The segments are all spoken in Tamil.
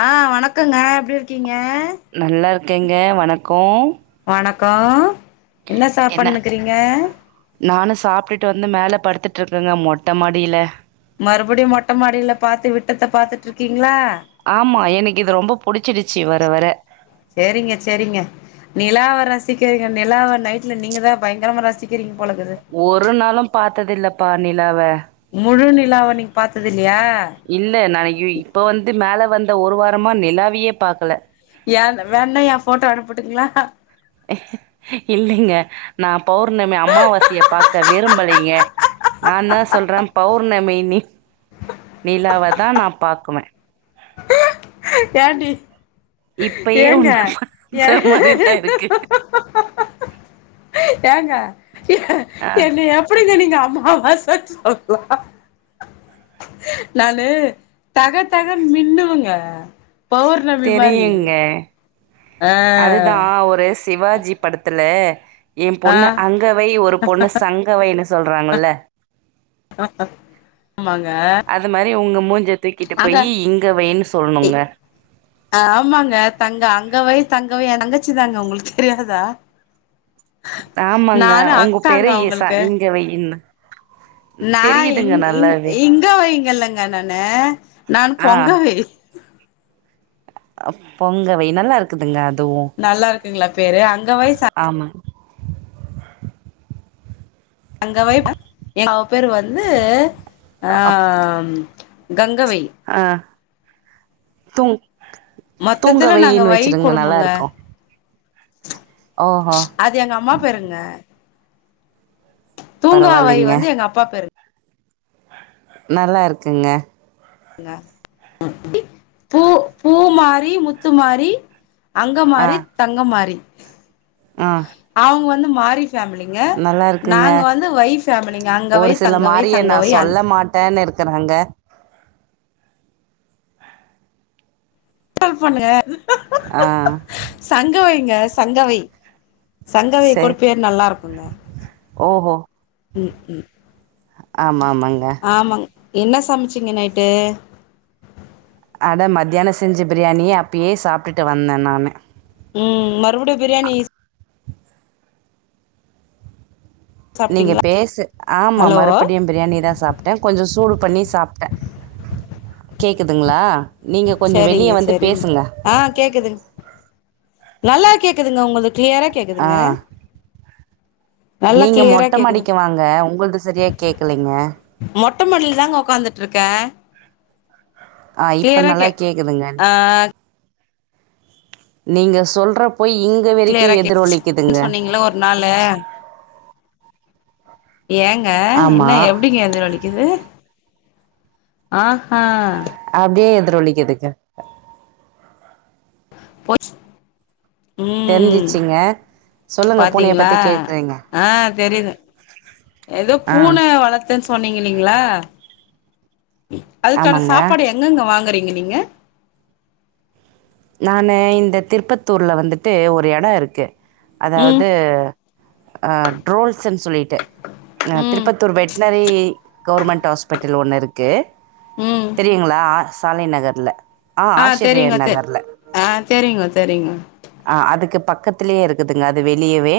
ஆ வணக்கங்க எப்டிரு கீங்க நல்லாருக்கேங்க வணக்கோ வணக்கோ என்ன சாப்பட்னுக்குறீங்க நானு சாப்டுட்டு வந்து மேல படுத்துட்ருக்கேங்க மொட்ட மாடில மறுபடியு மொட்டமாடில பாத்து விட்டத்த பாத்துட்ருக்கீங் ஆமா எனக்கு இது ரொம்ப புடிச்சிடுச்சு வ வரவர சேரிங்க சேரிங்க நிலாவ ரசிக்கிறீங்க நிலாவ நைட்ல நீங்க தா பயங்கரமா ரசிக்கிறீங்க போலக்குது ஒரு நாளும் பாத்ததில்லப்பா நிலாவ முழு நிலாவ நீங்க பாத்தது இல்லையா இல்ல நா இங்கு இப்ப வந்து மேல வந் ஒரு வாரமா நிலாவ்யே பாக்கல ஏ வேன்னா ஏ ஃபோட்டோ அனுப்பட்டுங்களா இல்லைங்க நா பௌர்ணமி அம்மாவாசைய பாக்க விரும்பலைங்க நாந்தா சொல்றே பௌர் ணமி நி நிலாவ தா நா பாக்குவே ஏண்டி ஏங்க உன்ன ஏ பாத்த மாரி தான் இருக்கு. ஏங்க ஏ ஆ என்னய எப்டிங்க நீ ங்க அம்மாவாச சொல்லலா நானு தகத்தகன் மின்னுவேங்க பௌர்ணமி மாரி ஆ அதுதா ஒருஸ் சிவாஜி படத்துலே ஏ ஆ பொண்ணு அங்கவை ஒரு பொண்ணு சங்கவைன்னு ஸ் சொல்றாங்கல்ல ஆமாங்க அது மாரி உங்க மூஞ்ச தூக்கிட்டு அங்க போயி இங்க வைன்னு இ சொல்ணுங்க. ஆமாங்க தங்க அங்கவை தங் கவை எந்தங்கச்சி தாங்க உங்ளுக்கு தெரியாதா ஆமாங்க நானு உங்க அக்காங்க பேரு ஈசா அவங்களுக்கு இங்கவையின்னு நா இங் இங் இங்கவைங்கல்லங்க நானு நான் பொங்கவை அ பொங்கவை நல்லாருக்குதுங்க அத் நல்லாருக்குங்களா பேரு அங்கவை சங் ஆமா. அங்கவை மவூ பேரு வந்து ஆ அப் ம் ரங்கவை ஆ தூங் மொத்தத்துல நாங்க தூங்கவைன் வை வச்சிருங்க குடும்பங்க நல்லாருக்கூ அது எங்கம்மா பேருங்க தூங்காவை பரவால்லைங்க. வந்து எங்க அப்பா பேரு நல்லாருக்குங்க பூ பூமாரி முத்துமாரி ஆ அங்கமாரி தங்கமாரி ஆ அவுங்க வந் ந்து மாரி ஃபேமிலிங்க நல்லா இருக்குங்க நாங்க வந்து வை ஃபேமிலிங்க அங்கவை ஒரு சில தங்கவை மாரிய நா சங்கவை அந் சொல்ல மாட்டேன்னு இருக்குறேங்க [unintelligible] பண்ணுக ஆஹ் கவைங்க சங்கவை சங்கவை சரி கூடு பேர் நல்லா இருக்குங்க ஓஹோ ம் ம் ஆமாம் ஆமாங்க ஆமாங் என்ன சம்ச்சீங்க நைட்டு அட மத்தியான செஞ்சு பிரியாணி அப்பியே சாப்டுட்டு வந்தே நானு உம் மறுபுடியு பிரியாணி நீங்க சாப்ட்டீங்களா பேசு ஆமா ஹலோ மறுப்பிடியு பிரியாணி தா சாப்ட்டே கொஞ்சோ சூடு பண்ணி சாப்ட்டே கேக்குதுங்ளா நீங்க கொஞ்சு சரிங்க வெளிய வந்து சரிங்க பேசுங்க ஆ கேக்குதுங் நல்லா கேக்குதுங்க ஒங்களுக் க்ளியரா ஆ கேக்குதுங்க நல்லா நீங்கள் க்ளியரா மொட்டை கேக்குது மாடிக்கு வாங்க உங்களது சரியாக கேட்கலைங்க மொட்டமாடில்தாங்க ஒக்காந்துட்ருக்கே ஆஹ் இப்ப நல்லா கேக்குதுங்க ஆ நீங்க சொல்ற க்ளியரா கேட்ச்சு சொன்னீங்கள ஒரு நாளு ஏங்க என்ன ஆமாம் எப்டிங்க எதிரொலிக்குது ஆஹ் ஹா அப்டியே எதிரொலிக்கிதுங்க போய்ச் உம் தெரிஞ்சிச்சிங்க சொல்லுங்க பூனைய பாத்தீங்ளா பத்தி கேக்குறீங்க ஆஹ் தெரிது எதோ ஆ பூன வளர்த்தன் சொன்னீங் இல்லீங்ளா அதுக்கான ஆமாங்க சாப்பாடு எங்கங்க வாங்குறீ ங்குவிங்க நானு இந்த திருப்பத்தூர்ல வந்துட்டு ஒரு எடொ இருக்கு ம் அதாவது ஆஹ் ட்ரோல்ஸெம்ஸ் சொல்லிட்டு ந ம் திருப்பத்தூர் வெட்னரி கவுர்மெண்ட் ஆஸ்பெட்டில் ஒன்னு இருக்கு ம் தெரியுங்ளா சாலை நகர்ல ஆஹ் ஆஸ்சிரியர் நகர்ல ஆஹ் செரிங் செரிங்க செரிங்க அஹ் அதுக்கு பக்கத்துலயே இருக்குதுங்க அது வெளியவே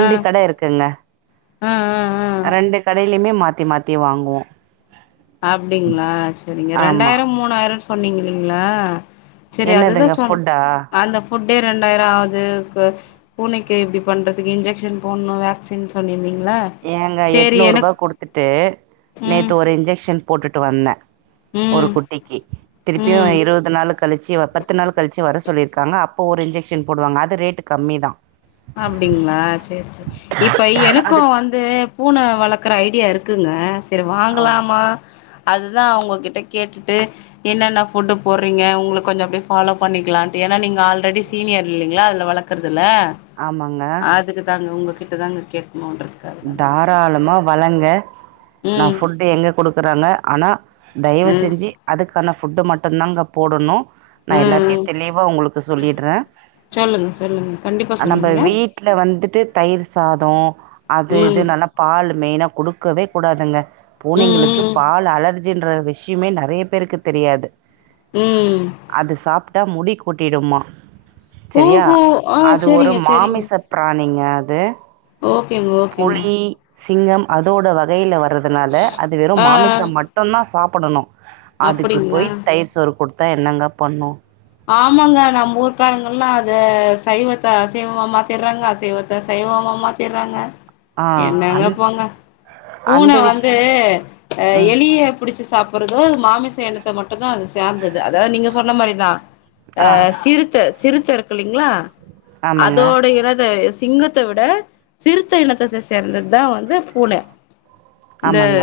ஆ கடை இருக்குங்க ஆ ஆ ஆ ரெண்டு கடையிலயுமே மாத்த மாதி மாத்தி வாங்குவோ அப்டிங்களா செரிங்க ஆமா ரெண்டாயிரம் மூணாயிரம்னு சொன்னீங்க ங்ளா என்னதுங்க ஃபுட்டா கே ரெண்டாயிரொ ஆவுது பூனைக்கே இப்டி பண்றதுக்கு இன்ஜெக்க்ஷன் போடனு வேக்சின் சொல்லியிருந்தீங்க எங்க எட்நூறு ரூபா குடுத்துட்டு ம் நேத்து ஒரு இன்ஜெக்க்ஷன் போட்டுட்டு வந்தே ஒரு ம் குட்டிக்கு திருப்பியு ம் இருபது நாளு கழிச்சு பத்து நாளு கழிச்சு வர சொல்லிரு இருக்காங்க அப்போ ஒரு இன்ஜெகக்ஷன் போடுவாங்க அது ரேட்டு கம்மி தான் அப்டிங்களா செரி செரி இப்ப எனக்கு அது வந்து இது பூனை வளர்க்குற ஐடியா இருக்குங்க செரி ஓ வாங்கலாமா அதுதா அவங்க கிட்ட கேட்டுட்டு என்னென்ன ஃபுட்டு போடுறீங்க உங்களுக்கு கொஞ்சோ அப்டியே ஃபாலோ பண்ணிக்கலான்ட்டு ஏன்னா நீங்கள் ஆல்ரெடி சீனியர் இல்லைங்களா அதில் வளர்க்குறதுல்ல ஆமாங்க அதுக்கு தாங்க உங்க கிட்டதான்ங்க கே தாராளமா வளங்க நான் ம் ஃபுட் எங்க கொடுக்குறாங்க அனா தயவு ம் செஞ்சு அதுக்கு க்கான ஃபுட்டு மட்டுந்தான்ங்க போடணு நா ம் எல்லாத்தையு ம் தெளிவா உங்களுக்கு சொல்லிடுறே சொல்லுங்க சொல்லுங்க கண்டிப்பா நம்ம சொல்லுங்க வீட்டுல வந்துட்டு தயிர் சாதோ அது ம் இது நல்லா பாலுமே ஏன்னா கொடுக்கவே கூடாதுங்க பூனைங்களுக்கு ம் பால் அலர் அலர்ஜின்ற விஷ்யமே நெறய பேருக்கு தெரியாது உம் தா முடி கொட்டிடுமா செரியா ஓஹோ ஆ அது ஒரு சரிங்க மாமிச பிராணிங் க அது ஓ செரி ஓகேங்க புலி, சிங்கம் அதோட வகைல வ றதுனால அது வெறு ஆ ஆ மாமிசம் மட்டுந்தா சாப் ப்படுணு அதுக்கு அப்படிங்களா போய் தயிர் சோறு கொடுத் த என்னங்க பண்ணு ஆமாங்க நம்ம ஊர்க்காாரங்கள்லா அது சைவத்த அசைவமா மாதிர்றாங்க அசைவத்தை சைவமா மாதிர்றாங்க ஆ. என்னங்க அந் போங்க அந்த பூன வந்து விஷயம் அ ம். எளிய புடிச்ச ச சாப்புடுறது மாமிச எனத்த மட்டுதா அது சார்ந்தது அதா நீங்க சொன்ன மாரிதா ஆ சிறுத்த சிறுத்த ருக்குலிங் ங்களா ஆமாங்க. அதோட [unintelligible] சிங்கத்த விட சிறுத்த இனத்த சே சேந்ததுதா வந்து பூன இந்த ஆமாங்க.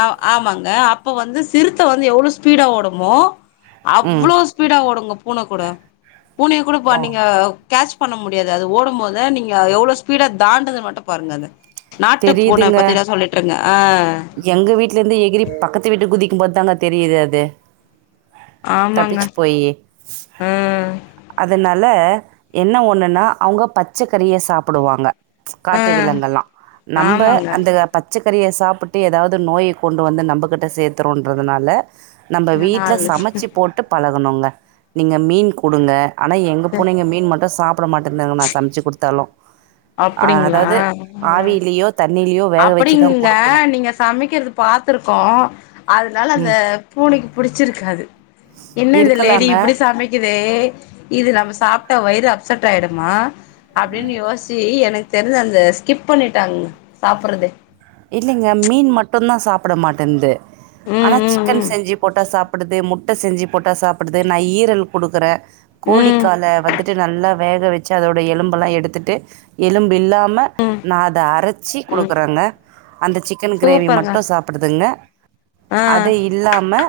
அ ஆமாங்க அப்ப வந்து சிறுத்த வந்து எவ்ளோ ஸ்பீடா ஓடுமோ ம் அவ்ளோ ஸ்பீடா ஓடுங்க பூன கூட பூனிய குடுப்பா ஓ நீங்க கேச் பண்ண முடியாது அது ஓடும் போதே நீங்க எவ்ளோ ஸ்பீடா தாண்டுது மட்டு பாருங்க அத தெரிதுங்க எங்க வீட்ல இருந்தே ஏகிரி பக்கத்து வீட்டு குதிக் போதாங்க தெரிது அது ஆமாங்க தப்பிச்சு போயி ஆ அத நா ன என்ன ஒண்ணுன்னா அவங்க பச்சகறிய சாப்புடுவாங்க ஆ காட்டு விலங்கல்லா நம்ப ஆமாங்க அந்த பச்ச பச்சகறிய சாப்பிட்டு எதாது நோய கொண்டு வந்து நம்பகிட்ட சேத்துன்றதுனால நம்ப இன்னு வீட்ல நாலு நிமிஷோ சமச்சு போட்டு பல [unintelligible] நீங்க மீன் குடுங்க ஆனா எங்க பூணைங்க மீன் மட்டு சாப்பட மாட்டேந்து நா சம்ச்சு குடுத்தாலு அதாவது ஆவி அப்டிங்க நீங்க சமைக்கிறது பாத்துருகோ னால அந்த ம் பூனைக்கு புடுடிச்சிருகாது என்ன இந்த லேடி இருக்கலாங்க இப்பிடி சமைக்குதே இது நம்ம சாப்ட்டா வயிறு அப்செட் ஆயிடுமா அப்டின் யோசிச்சு எனக் தெரிஞ்சு அந்த ஸ்கிப் பண்ணிட்டாங் சாப்புறது சாப்பட மாட்டன்து ம் ஆனா சிக்கன் ம் செஞ்சி போட்டா சாப் புடுது முட்ட செஞ்சு போட்டா சாப்புடுது நா ஈரல் குடுக்குறே ம் கோழிக் ம் கால வந்துட்டு நல்லா வேக வெச்சு அதோட எலும்புலா எடுத்துட்டு எலும்பு இல்லா ம நா அத அரைச்சி ம் குடுக்குறங்க அந்த சிக்கன் கிரேவி சூப்பருங்க மட்டு சாப்புடுதுங்க ஆ அது இல்லாம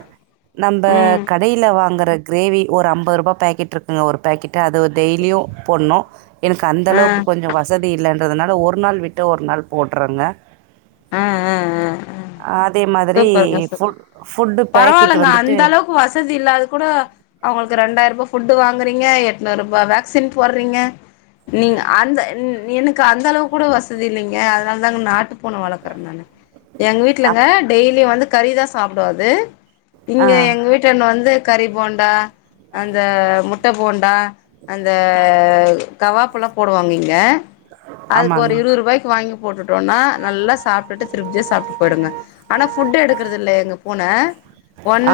நம்ப ம் கடையில வாங்கற கிரேவி ஒரு அம்பது ருபா பேக்கெட் இருக்குங்க ஒரு பேக்கெட் டு அது டெய்லியு போடுணு எனக்கு ஆ அந்தளவுக்கு கொஞ்ச வசதி இல்லன்றதுனால ஒரு நாள் விட்டு ஒரு நாள் போட்றங்க ஆ ஆ ஆ ஆ அதே மாதிரி சூப்பருங்க சூப்பர் ஃபுட் ஃபுட்டு பேக்கெட் பரவால்லங்க வந்துட்டு அந்தளவுக்கு வசதி இல்லாது கூட அவுங்களுக்கு ரெண்டாயிருபா ஃபுட் குடுத்து வாங்கறிங்க எட்நூறுபா வேக்சின் போடறிங்க நீங்க அந்த என் எனக்கு அந்தளவுக்கு கூட வசதி இல்லீங்க அதனால தாங்க நாட்டுப் பூன வளக்கற நானு எங் வீட்லங்க அப் டெய்லி வந்து கறிதா சாப்டு அது ஆ இங்க எங்க வீட்டாண்ண வந்து கறி போண்டா அந்த முட் ட போண்டா அந்த கவாப்லா போடுவாங்க இங்க அதுக்கு ஆமாங்க ஒரு இருவது ருவாய்க்கு வாங்கி போட்டுட்டோன்னா நல்லா சாப்ட்டுட்டு திருப்தியா சாப்ட்டு போயிடுங்க ஆனா ஃபுட்டு எடுக்கறதில்ல எங்க பூன,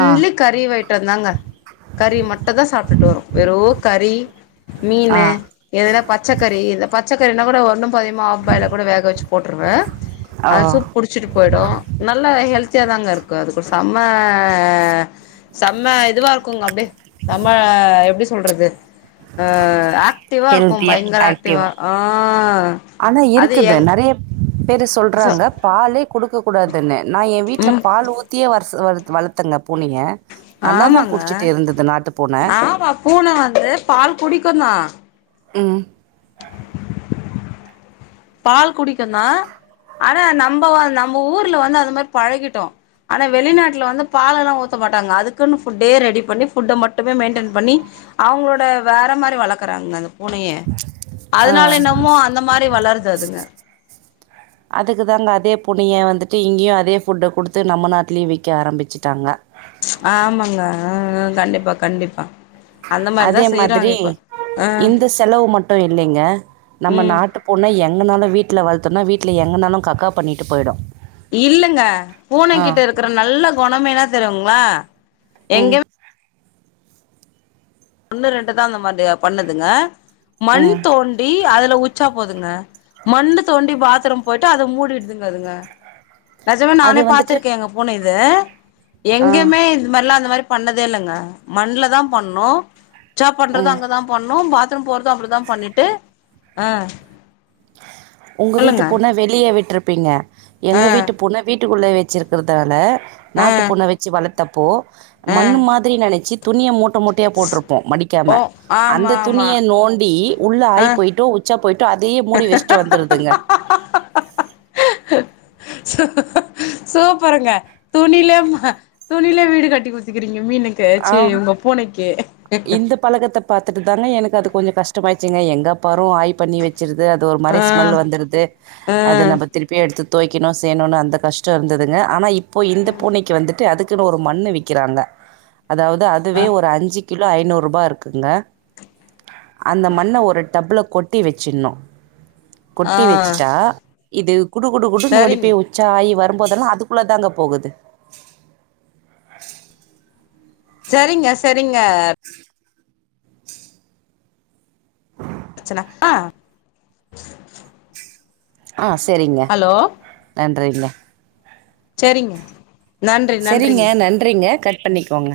ஆ கறி ஐட்டதாங்க கறி மட்டுந்தா சாப்ட்டுட்டு வரு வெறு ஓ கறி ஆ மீனு எதுனா பச்சக்கறி இந்த பச் ச கறினாகூட ஒன்னும் ப்ப அதிகமா ஆஃப்பாயில கூட வேக வச்சு போட்ருவே ஓ அது சூப் குடிச்சிட்டு போயிடு நல்ல ஹெல்த்தியா தாங்க இருக்கும் அதுக்கு செம்ம செம்ம இதுவா இருக்குங்க அப்டே செம்ம எப்டி சொல்றது ஆ ஆக்டிவா இருக்கும் ஹெல்த்தியாக பயங்கர ஆக்டிவா ஆக்டிவாக ஆ ஆனா அது இருக்குங்க எங் நெறய பேரு சொ சொல்றாங்க பாலே குடுக்க கூடாதுனு நா என் வீடுல ம் பால் ஊத்தியே வர்த் சோ அதுக்கு வளத்ங்க பூனய ஆமாங்க பூன. ஆமா பூன வந்து பால் குடிக்கும் தான் உம் பால் குடிக்கும் தான் ஆனா நம்ப நம்ம ஊர்ல வந்து அந்த மாரி பழகிட்டோம் ஆனா வெளிநாட்டுல வந்து பாலெல்லா ஊத்த மாட்டாங்க அதுக்குன்னு ஃபுட்டே ரெடி பண்ணி ஃபுட்ட மட்டுமே மெயின்டைன் பண்ணி அவங்களோட வேற மாரி வளர்க்குறாங்க பூனையே ஆ. அதனால என்னமோ அந்த மாரி வளர்து அதுங்க அதுக்குதாங்க அதே பூனைய வந்துட்டு இங்கேயும் அதே ஃபுட்ட குடுத்து நம்ம நாட்டுலயும் வைக்க ஆரம்பிச்சுட்டாங்க ஆமாங்க ஹ கண்டிப்பா கண்டிப்பா அந்த மாரிதா அதே செய்யறாங்க மாதிரி இப்ப ஆ இந்த செலவு மட்டும் இல்லைங்க நம்ம ம் நாட்டு பூன எங்க எங்கனாலும் வீட்டுல வளத்தோனா வீட்டுல எங்கனாலும் கக்கா பண்ணிட்டு போயிடும் இல்லங்க பூனை ஆ. கிட்ட இருக்கற நல்ல குணமே என்ன தருங்களா உம் ஒண்ணு ரெண்டு தான் அந்த மாதிரி பண்ணுதுங்க மண் ம். தோண்டி அதுல உச்சா போதுங்க மண்ணு தோண்டி பாத்ரூம் போயிட்டு அத மூடிடுதுங்க அதுங்க நெஜமே அது நானே வந்துட்டு பாத்திருக்கேன் எங்க பூனை இது த ஆ. எங்கயுமே இது மாதிரிலா அந்த மாரி பண்ணதே இல்லங்க மண்ணுல தான் பண்ணோம் உச்சா பண்றது ம். அங்கதான் பண்ணும் பாத் பாத்ரூம் போறதும் அப்படிதான் பண்ணிட்டு அஹ் உங்க வீட்டு பூன வெளியே விட்டுருப் விட்ரிப்பிங்க ஆ எங்க வீட்டு புன வீட்டுக்குள்ள வச்சு வச்சுருக்கறதால ஆ நாட்டுப் பூன வச்சு வளத் தப்போ ஆ மண்ணு மாத்ரி நெனைச்சு துணிய மூட்ட மூட்டையா போட்டிருப்போ மடிக்காம ஓ ஆமா அந்த ஆமா துணிய நோண்டி உள்ள ஆ ஆயி போயிட்டு உச்சா போய் டு அது மூடி வச்சிட்டு வந்துருதுங்க சூ சூப்பருங்க துணில ம துணில வீடு கட்டி குத்துக்கிறீங்க மீனுக் க்கே ஆ சீ உங்க பூனைக்கு இந்த பழக்கத்த பாத்துட்டு தாங்க எனக்கு அது கொஞ்சோ கஷ்டமா ச்சுங்க எங்க பா ஓ ஆய் பண்ணி வச்சிருது அது ஒரு ஆ மாரி ஸ்மெல் வந்துருது ஆ அது நம்ம திருப்பி எடுத்துத் துவைக்கணூ செய்யணூனு அந்த கஷ்டோ இருந்ததுங்க ஆனா இப் போய் இந்த பூனைக்கு வந்துட்டு அதுக் குன்னு ஒரு மண்ணு விக்கிறாங்க அதாவது அதுவே ஒரு அஞ்சி கிலோ ஐநூற்ரூபா இருக்குங்க அந்த மண்ண ஒரு டப்ல கொட்டி வச்சிட்ணூ ஆ கொட்டி வச்சுட்டா இது குடு குடு குடுனு ஓடி சரிங்க போய் உச்சா ஆயி வ வரும்போதெல்லா அதுக்குள்ளதாங்க போகுது செரிங்க செரிங்க அ ச்சனா ஆ ஆ செரிங்க ஹலோ நன் றீங்க செரிங்க செரிங்க நன்றிங்க கட் பண்ணிக்கோங்க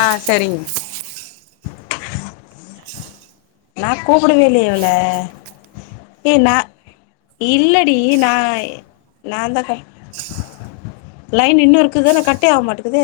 ஆ செரிங் நா கூப்டவேல்லையே இவள ஏ நா இல்லடி நா நாந்தாக்க லைன் இன்னூ இருக்குது எனா கட்டே ஆவ மாட்டேக்குது